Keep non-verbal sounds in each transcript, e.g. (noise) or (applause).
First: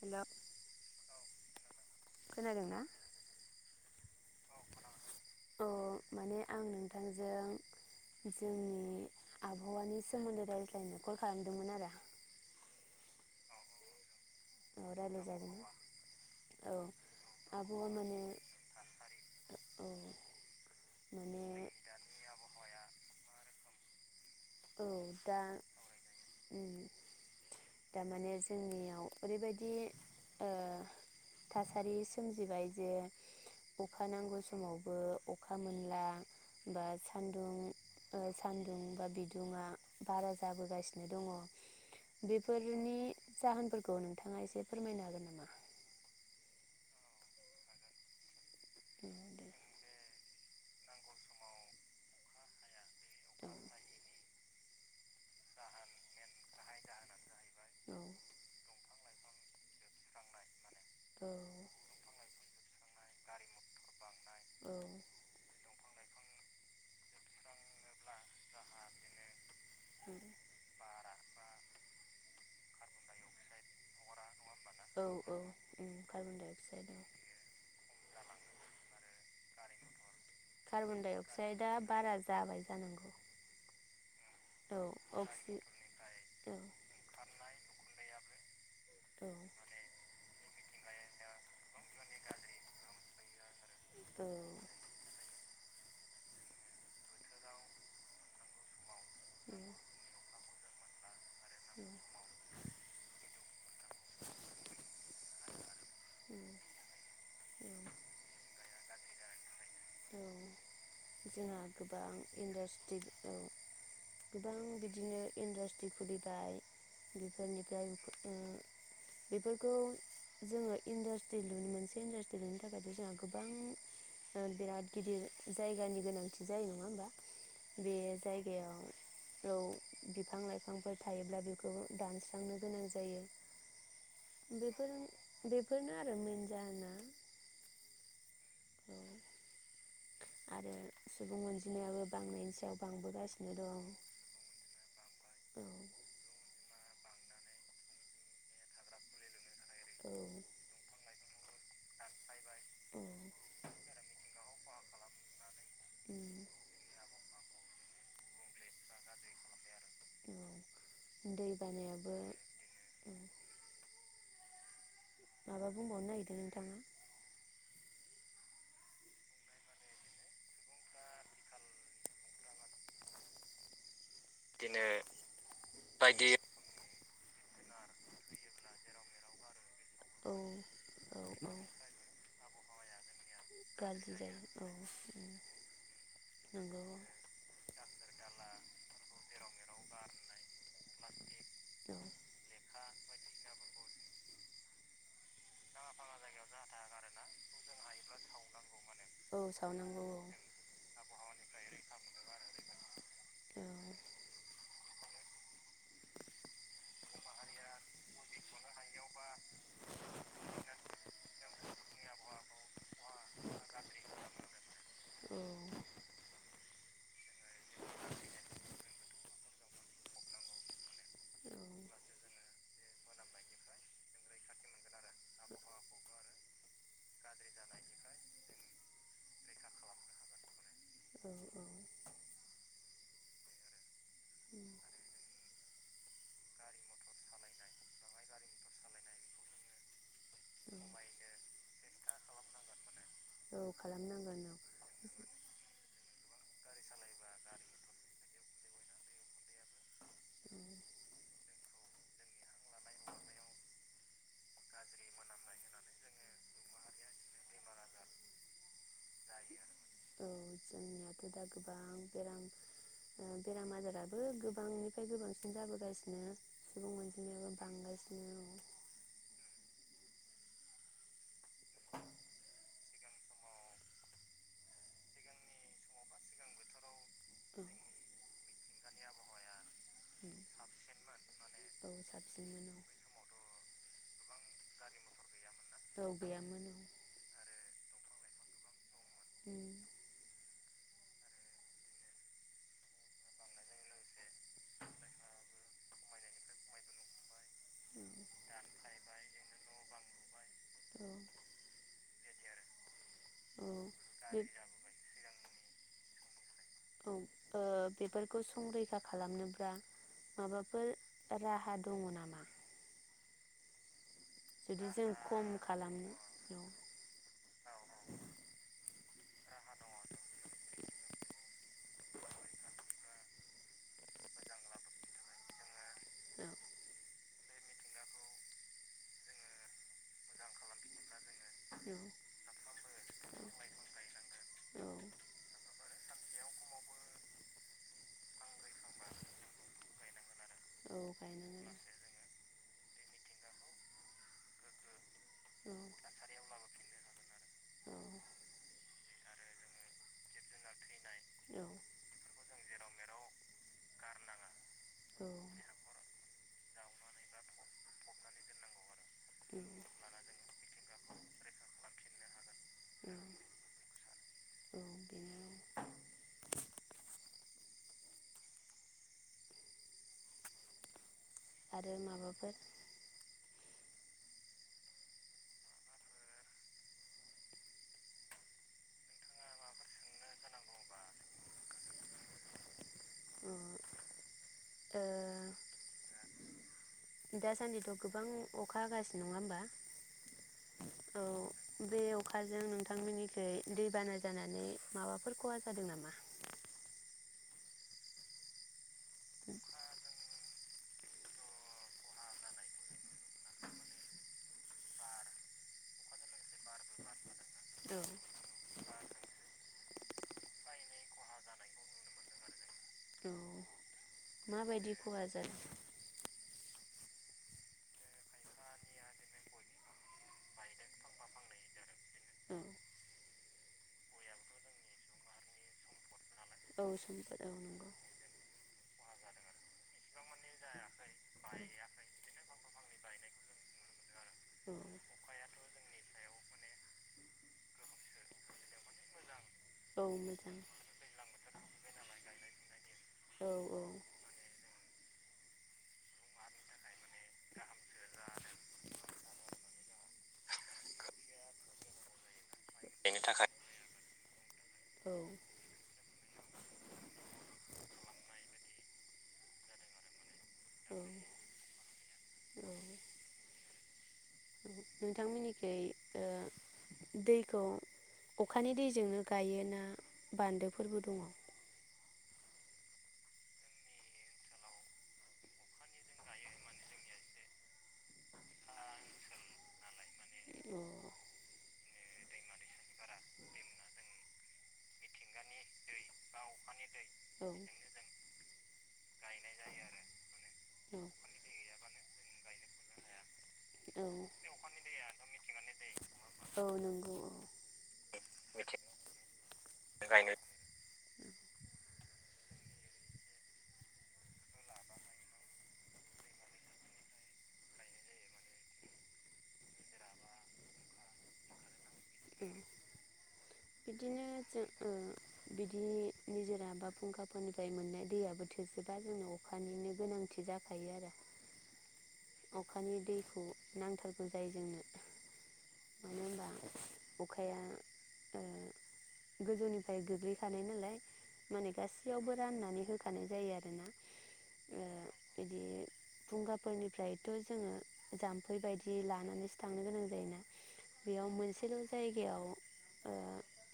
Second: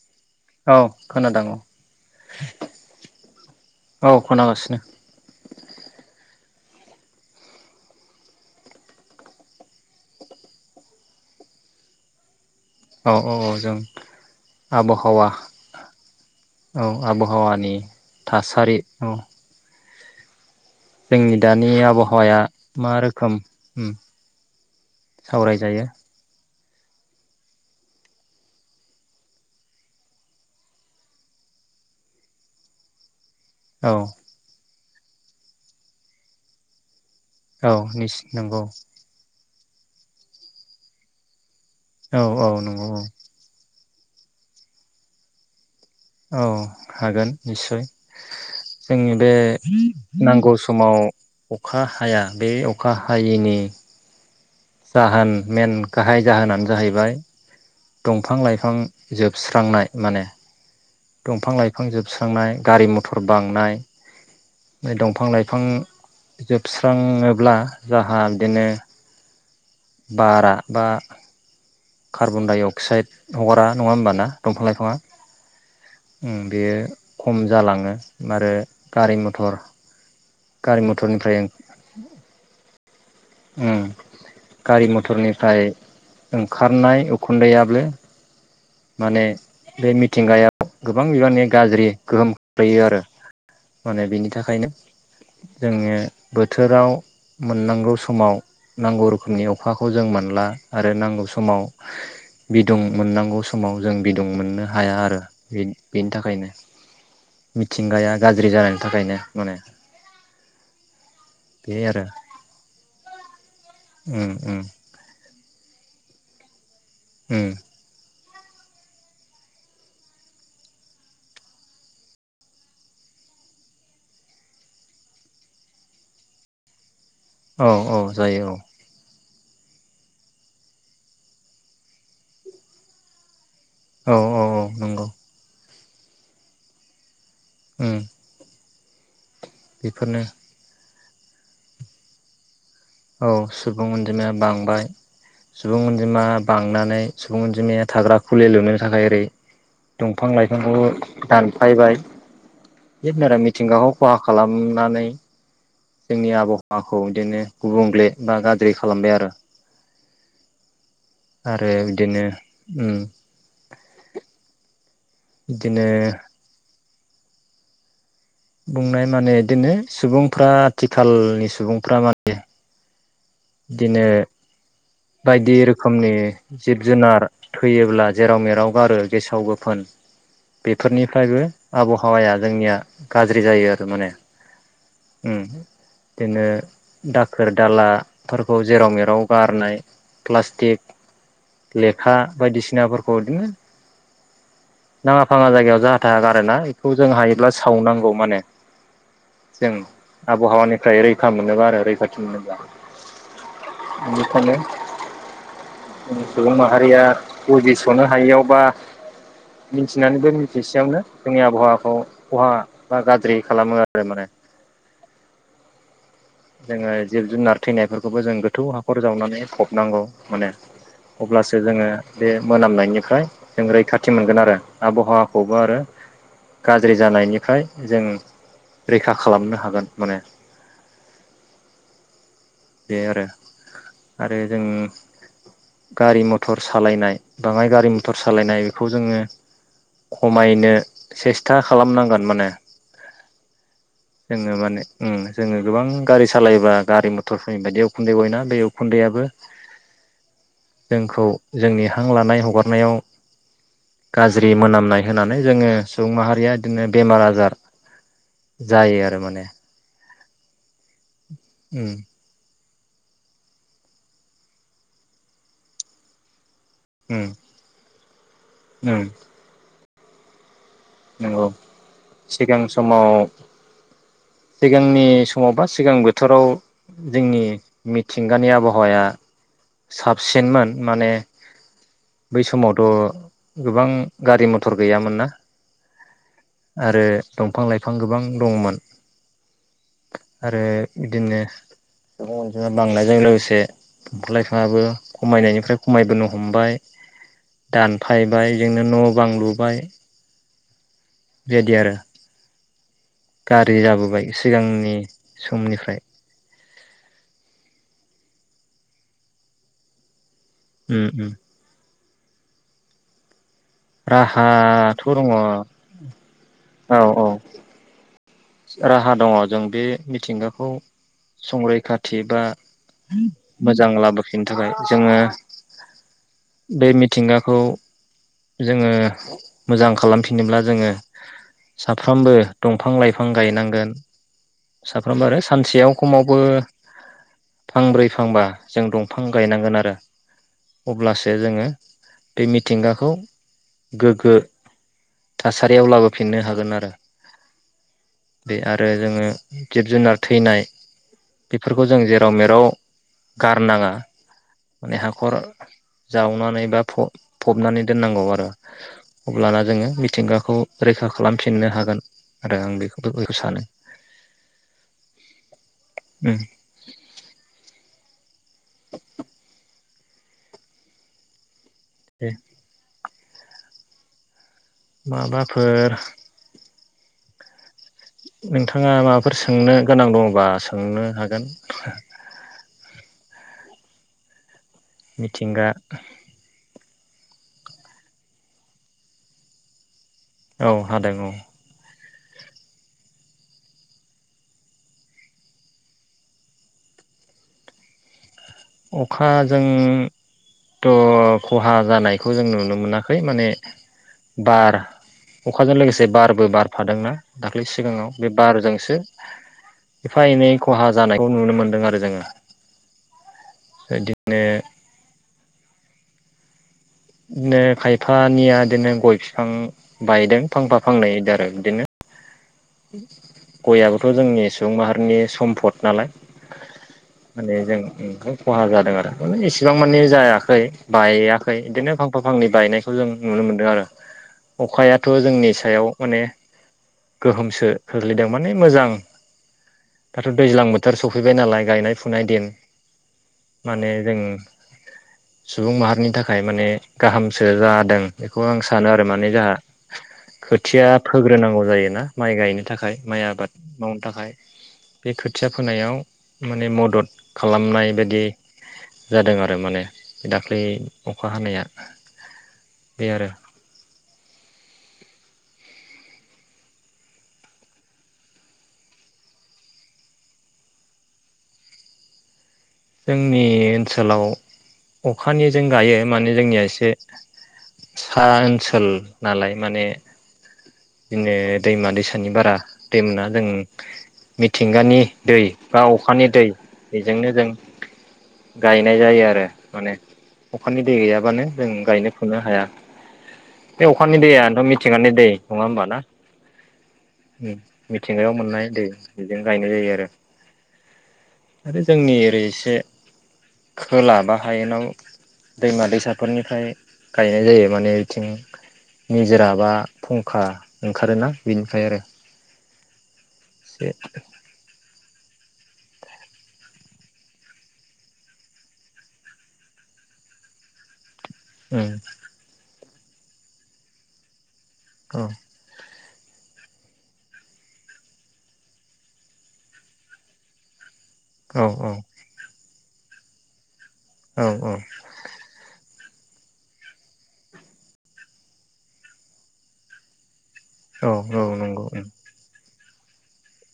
हेल' औ खोनादों औ खोनादोंना? औ खोनागासिनो। अ माने आं नोंथांजों जोंनि आबहावानि सोमोन्दै रायज्लायनो कल खालामदोंमोन आरो। औ औ जों। औ आबहावा रायज्लायजागोन औ आबहावानि आबहावा माने थासारि औ। औ जोंनि माने दानि आबहावाया मा रोखोम ओम। सावराय जायो। दारमाने जोंनियाव ओरैबायदि ओ थासारि सोमजिबाय जे औ अखा नांगौ समाव ओ अखा मोनला बा सान्दुं औ निस ओ नंगौ। सान्दुं बा बिदुङा बारा जाबोगासिनो दङ। औ औ नंगौ बेफोरनि औ जाहोनफोर खौ नोंथाङा एसे फोरमायनो हागोन नामा? औ हागोन निस्सय। औ जोंनि बे नांगौ समाव अखा हाया बे अ अखा हायैनि जाहोन मेन गाहाय जाहोनानो जाहैबाय औ दंफां लाइफां जोबस्रांनाय माने दंफां लाइफां जोबस्रांनाय गारि मथर बांनाय बे दंफां लाइफां जोबस्राङोब्ला जाहा बिदिनो बारा बा कार्बनडाइअक अक्साइड हगारा नङा होमबा ना? दंफां लाइफाङा औ उम कार्बन ओम डाइ बेयो अक्साइड औ खम जालाङो आरो गारि मथर। गारि कार्बन डाइ मथरनिफ्राय अक्साइदआ बारा जाबाय जानांगौ। उम औ गारि अक्सि मथरनिफ्राय औ ओंखारनाय उखुन्दैयाबो माने औ बे मिथिंगाया गोबां बिबाननि गाज्रि गोहोम खोख्लैयो आरो। माने बिनि उम थाखायनो उम जोङो बोथोराव मोननांगौ समाव नांगौ रोखोमनि अखाखौ जों मोनला आरो नांगौ स माव बिदुं मोननांगौ स माव जों बिदुं मोननो हाया आरो। बेनि उम थाखायनो उम मिथिंगाया गाज्रि जानाङो। थाखायनो माने। औ जोंहा बे आरो गोबां इन्डास्ट्रिबो दं उम औ गोबां उम बिदिनो इन्डासट्रि खुलिबाय उम बिफोरनिफ्राय बेफोरखौ जोङो इन्डास्ट्रि लुनो मोनसे इन्डासट्रि लुनो थाखायथ' जोंहा गोबां ओ बिराद गिदिर जायगानि गोनांथि जायो नङा होमबा? औ बे औ जायो औ। जायगायाव औ बिफां लाइफांफोर थायोब्ला बेखौ दानस्रांनो गोनां जायो। औ औ औ बेफोर नंगौ। बेफोरनो आरो मेन जाहोना। ओ (inaudible) बेफोरनो। आरो सुबुं अनजिमाबो बांनायनि सायाव औ बांबोगासिनो दं सुबुं अनजिमाया बांबाय। औ सुबुं अनजिमा बांनानै सुबुं अनजिमाया थाग्रा खुलि लुनो थाखाय ओरै औ दंफां लाइफांखौबो दान फायबाय औ बिदनो आरो मिथिंगाखौ खहा खालाम नानै जोंनि उम आबहावाखौ बिदिनो गुबुंले बा गाज्रि खालामबाय आरो। औ दै आरो बानायाबो बिदिनो उम माबा बुंबावनो बिदिनो नागिरदों नोंथांङा? बुंनाय माने बिदिनो सुबुंफ्रा आथिखालनि सुबुंफ्रा माने बिदिनो बायदि रोखोमनि जिब- जुनार थैयोब्ला जेराव मेराव गारो गेसाव -गोफोन। औ औ बेफोरनिफ्रायबो औ आबहावाया जोंनिया गाज्रि जायो आरो माने गाज्रि जायो औ उम बिदिनो नंगौ दाखोर दालाफोरखौ जेराव मेराव गारनाय प्लास्टिक, लेखा बायदिसिनाफोरखौ इदिनो नाङा फाङा जायगायाव जाहाथा गारोना बेखौ जों हायोब्ला सावनांगौ माने औ जों सावनांगौ आबहावानिफ्राय रैखा मोनोबा आरो रैखाथि मोनोब्ला औ बेनिखायनो सुबुं माहारिया बुजिस'नो हायियाव, बा मिथिनानैबो मिथिसेयावनो जोंनि आबहावाखौ खहा बा गाज्रि खालामो आरो माने जोङो जिब जुनार थैनायफोरखौबो जों गोथौ हाखर जावनानै फबनांगौ माने अब्लासो जोङो बे मोनामनायनिफ्राय जों रैखाथि मोनगोन आरो आबहावाखौबो आरो गाज्रि जानायनिफ्राय जों रैखा खालामनो हागोन माने औ बे आरो आरो जों गारि मथर सालायनाय बाङाय गारि मथर सालायनाय बेखौ जोङो खमायनो सेस्था खालामनांगोन माने औ खालामनांगोन जोङो माने उम जोङो गोबां गारि सालायोबा गारि मथर बायदि उखुन्दै गयोना बे उखुन्दैाबो औ जोंखौ जोंनि हां लानाय हगारनायाव गाज्रि मोनामनाय होनानै जोङो सुबुं माहारिया बिदिनो बेमार आजार जायो आरो माने (inaudible) उम बेराम आजाराबो गोबांनिफ्राय गोबांसिन जाबोगासिनो सुबुं उम अनजिमायाबो (inaudible) उम नंगौ सिगां समाव सिगांनि समाव बा सिगां बोथोराव जोंनि मिथिं गानि आबहावाया औ साबसिनमोन माने औ बै साबसिनमोन समावथ' गोबां गारि मथर गैयामोन ना। औ औ गैयामोन आरो दंफां लाइफां गोबां दंमोन। (inaudible) आरो बिदिनो‌ सुबुं अनजि बांनायजों लोगोसे दंफां लाइफांबो खमायनायनिफ्राय खमायबोनो हमबाय औ दानफायबाय जजोंनो न' बां लुबाय औ बेबायदि आरो गाज्रि जाबोबाय सिगांनि समनिफ्राय औ ओ बेफोरखौ संरैखा खालामनोब्ला माबाफोर उम उम राहा दङ नामा? जुदि राहाथ' जों दङ खम खालामनो औ औ राहा दङ जों बे मिथिंगाखौ संरैखाथि बा मोजां लाबोफिननो थाखाय जोङो बे मि मिथिंगाखौ जोङो मोजां खालामफिनोब्ला जोङो साफ्रोमबो दं फांलाय बिफां गायनांगोन औ साफ्रोमबो आरो सानसेयाव खमावबो फांब्रै फांबा जों दंफां गायनांगोन आरो औ अब्लासो जोङो गायनांगोन बे मि मिथिंगाखौ गोगो औ थासारियाव औ लाबोफिननो हागोन आरो औ बे आरो जोङो जिब -जुनार थैनाय औ बेफोरखौ जों जेराव मेराव गारनाङा माने हाखर जावनानै बा फब फबनानै दोननांगौ आरो औ अब्लाना जोङो मिथिंगाखौ रैखा खालाम खालामफिननो हागोन आरो आं बेखौ बयखौ सानो (unintelligible) ओं आरो दे माबाफोर माबाफोर नोंथाङा माबाफोर सोंनो गोनां दङबा सोंनो हागोन ओ मिथिंगा दासान्दिथ' गोबां अखा हागासिनो नङा होमबा औ हादों औ बे अखाजों नोंथांमोननिखै दैबाना जानानै माबाफोर खहा जादों नामा अखाजों थ' खहा जानायखौ जों नुनो मोनाखै माने बार अखाजों लोगोसे बारबो बारफादोंना दाख्लै औ सिगाङाव बे बारजोंसो एफा एनै खहा जानायखौ नुनो मोनदों आरो जोङो बेदि माबायदि खहा जा जादों बिदिनो खायफानिया बिदिनो गय बिफां बायदों फांफा फांनै बिदि आरो बिदिनो गयआबोथ' जोंनि सुबुं माहारिनि सम्फद नालाय औ सम्पद औ माने जों नंगौ खहा जादों आरो माने इसिबां मानि जायाखै बायआखै बिदिनो फांफा फांनै बायनायखौ जों नुनो मोन्दों आरो औ अखायाथ' जोंनि सायाव माने गोहोमसो खोख्लैदों माने मोजां औ दाथ' मोजां दैज्लां बोथोर सफैबाय नालाय गायनाय फुनाय दिन औ औ माने जों सुबुं माहारिनि थाखाय माने गाहामसो जादों बेखौ आं सानो आरो माने जाहा खोथिया फोग्रोनांगौ जायोना माइ गायनो थाखाय बेनि माइ थाखाय आबाद मावनो थाखाय बे खोथिया फोनायाव माने मदद खालामनाय बायदि जादों आरो माने दाख्लै अखा हानाया बे आरो नोंथांमोननिखै ओ दैखौ अखानि दैजोंनो गायो ना बान्दोफोरबो दङ' जोंनि ओनसोलाव अखानि जों गायो माने जोंनिया एसे सा ओनसोल नालाय माने बिदिनो दैमा दैसानि बारा दैमोना जों मिथिंगानि दै बा अखानि दै बेजोंनो औ जों गायनाय जायो आरो माने अखानि दै औ गैयाबानो जों गायनो फुननो हाया बे औ अखानि दैआनथ' मिथिंगानि दै नङा होमबा ना औ नंगौ औ उम मिथिंगायाव मोननाय मिथि दै बेजों गायनाय जायो आरो गायनाय आरो जोंनि ओरै एसे खोला बा हायेनाव दैमा- दैसाफोरनिफ्राय गायनाय जायो माने बिथिं निजोरा बा फुंखा ओंखारोना बेनिफ्राय आरो उम एसे बिदिनो जो ओ बिदि नि निजोरा बा फुंखाफोरनिफ्राय मोननाय दैयाबो थोजोबा जोंनो अखानिनो गोनांथि जाखायो आरो उम अखानि दैखौ नांथारगौ जायो जोंनो औ मानो होनबा अखाया ओ गोजौनिफ्राय गोग्लैखानाय नालाय औ माने गासैयावबो राननानै होख खानाय जायो आरो ना औ- औ थुंगाफोरनि फ्रायथ' जोङो जाम्फै बायदि लानानैसो थांनो गोनां जायोना औ बेयाव औ मोनसेल' नंगौ उम जायगायाव अ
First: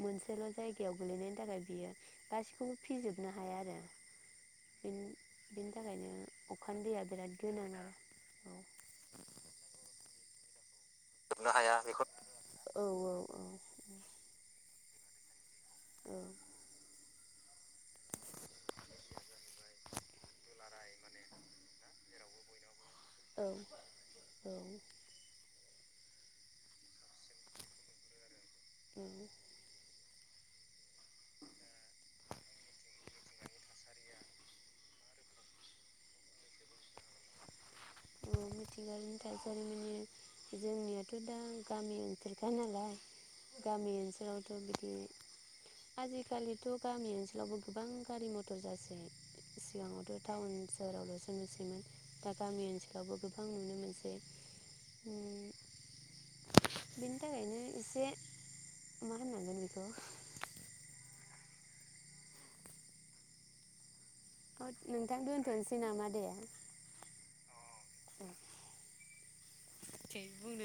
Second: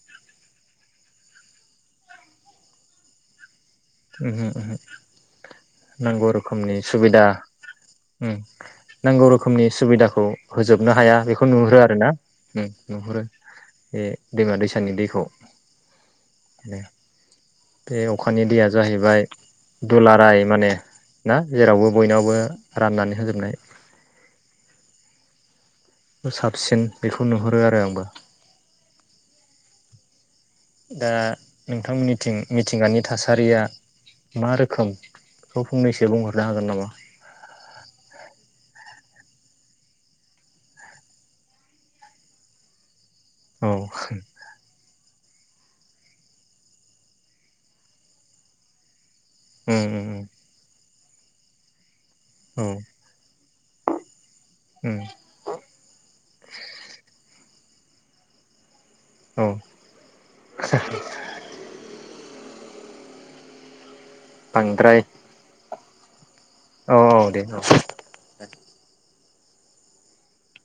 मोनसेल' जायगायाव गोलैनायनि थाखाय बियो गासिखौबो फिजोबनो हाया आरो उमहो उमहो बेन बेनि थाखायनो नांगौ रोखोमनि अखानि दैया सुबिदा बिराद गोनां ओ उम नांगौ रोखोमनि सुबिदाखौ फोजोबनो हाया बेखौ नुहुरो आरो ना उम औ नुहुरो औ बे दैमा- दैसा (unintelligible) नि दैखौ दे बे अखानि दैया जाहैबाय दुलाराय माने ना जेरावबो बयनावबो राननानै औ होजोबनाय साबसिन बेखौ नुहुरो आरो आंबो औ दा नोंथांमोननिथिं मिथिंगानि थासारिया मा रोखोम बेखौ फंनैसो बुंहरनो हागोन नामा उम मिथिगायारिनि थासारि माने जोंनियाथ' दा गामि ओनसोलखा नालाय औ गामि ओनसोलावथ' बिदि आजिखालिथ गामि ओनसोलावबो गोबां गारि मथर जासै उम उम सिगाङावथ' टाउन (unintelligible) दा‌ उम औ गामिओनसो गोबां नुनो मोनसै उम बेनि थाखायनो एसे मा होननांगोन बेखौ औ (unintelligible) औ बांद्राय नोंथां दोनथ'नोसै फै नामा दे औ औ दे औ बुंनो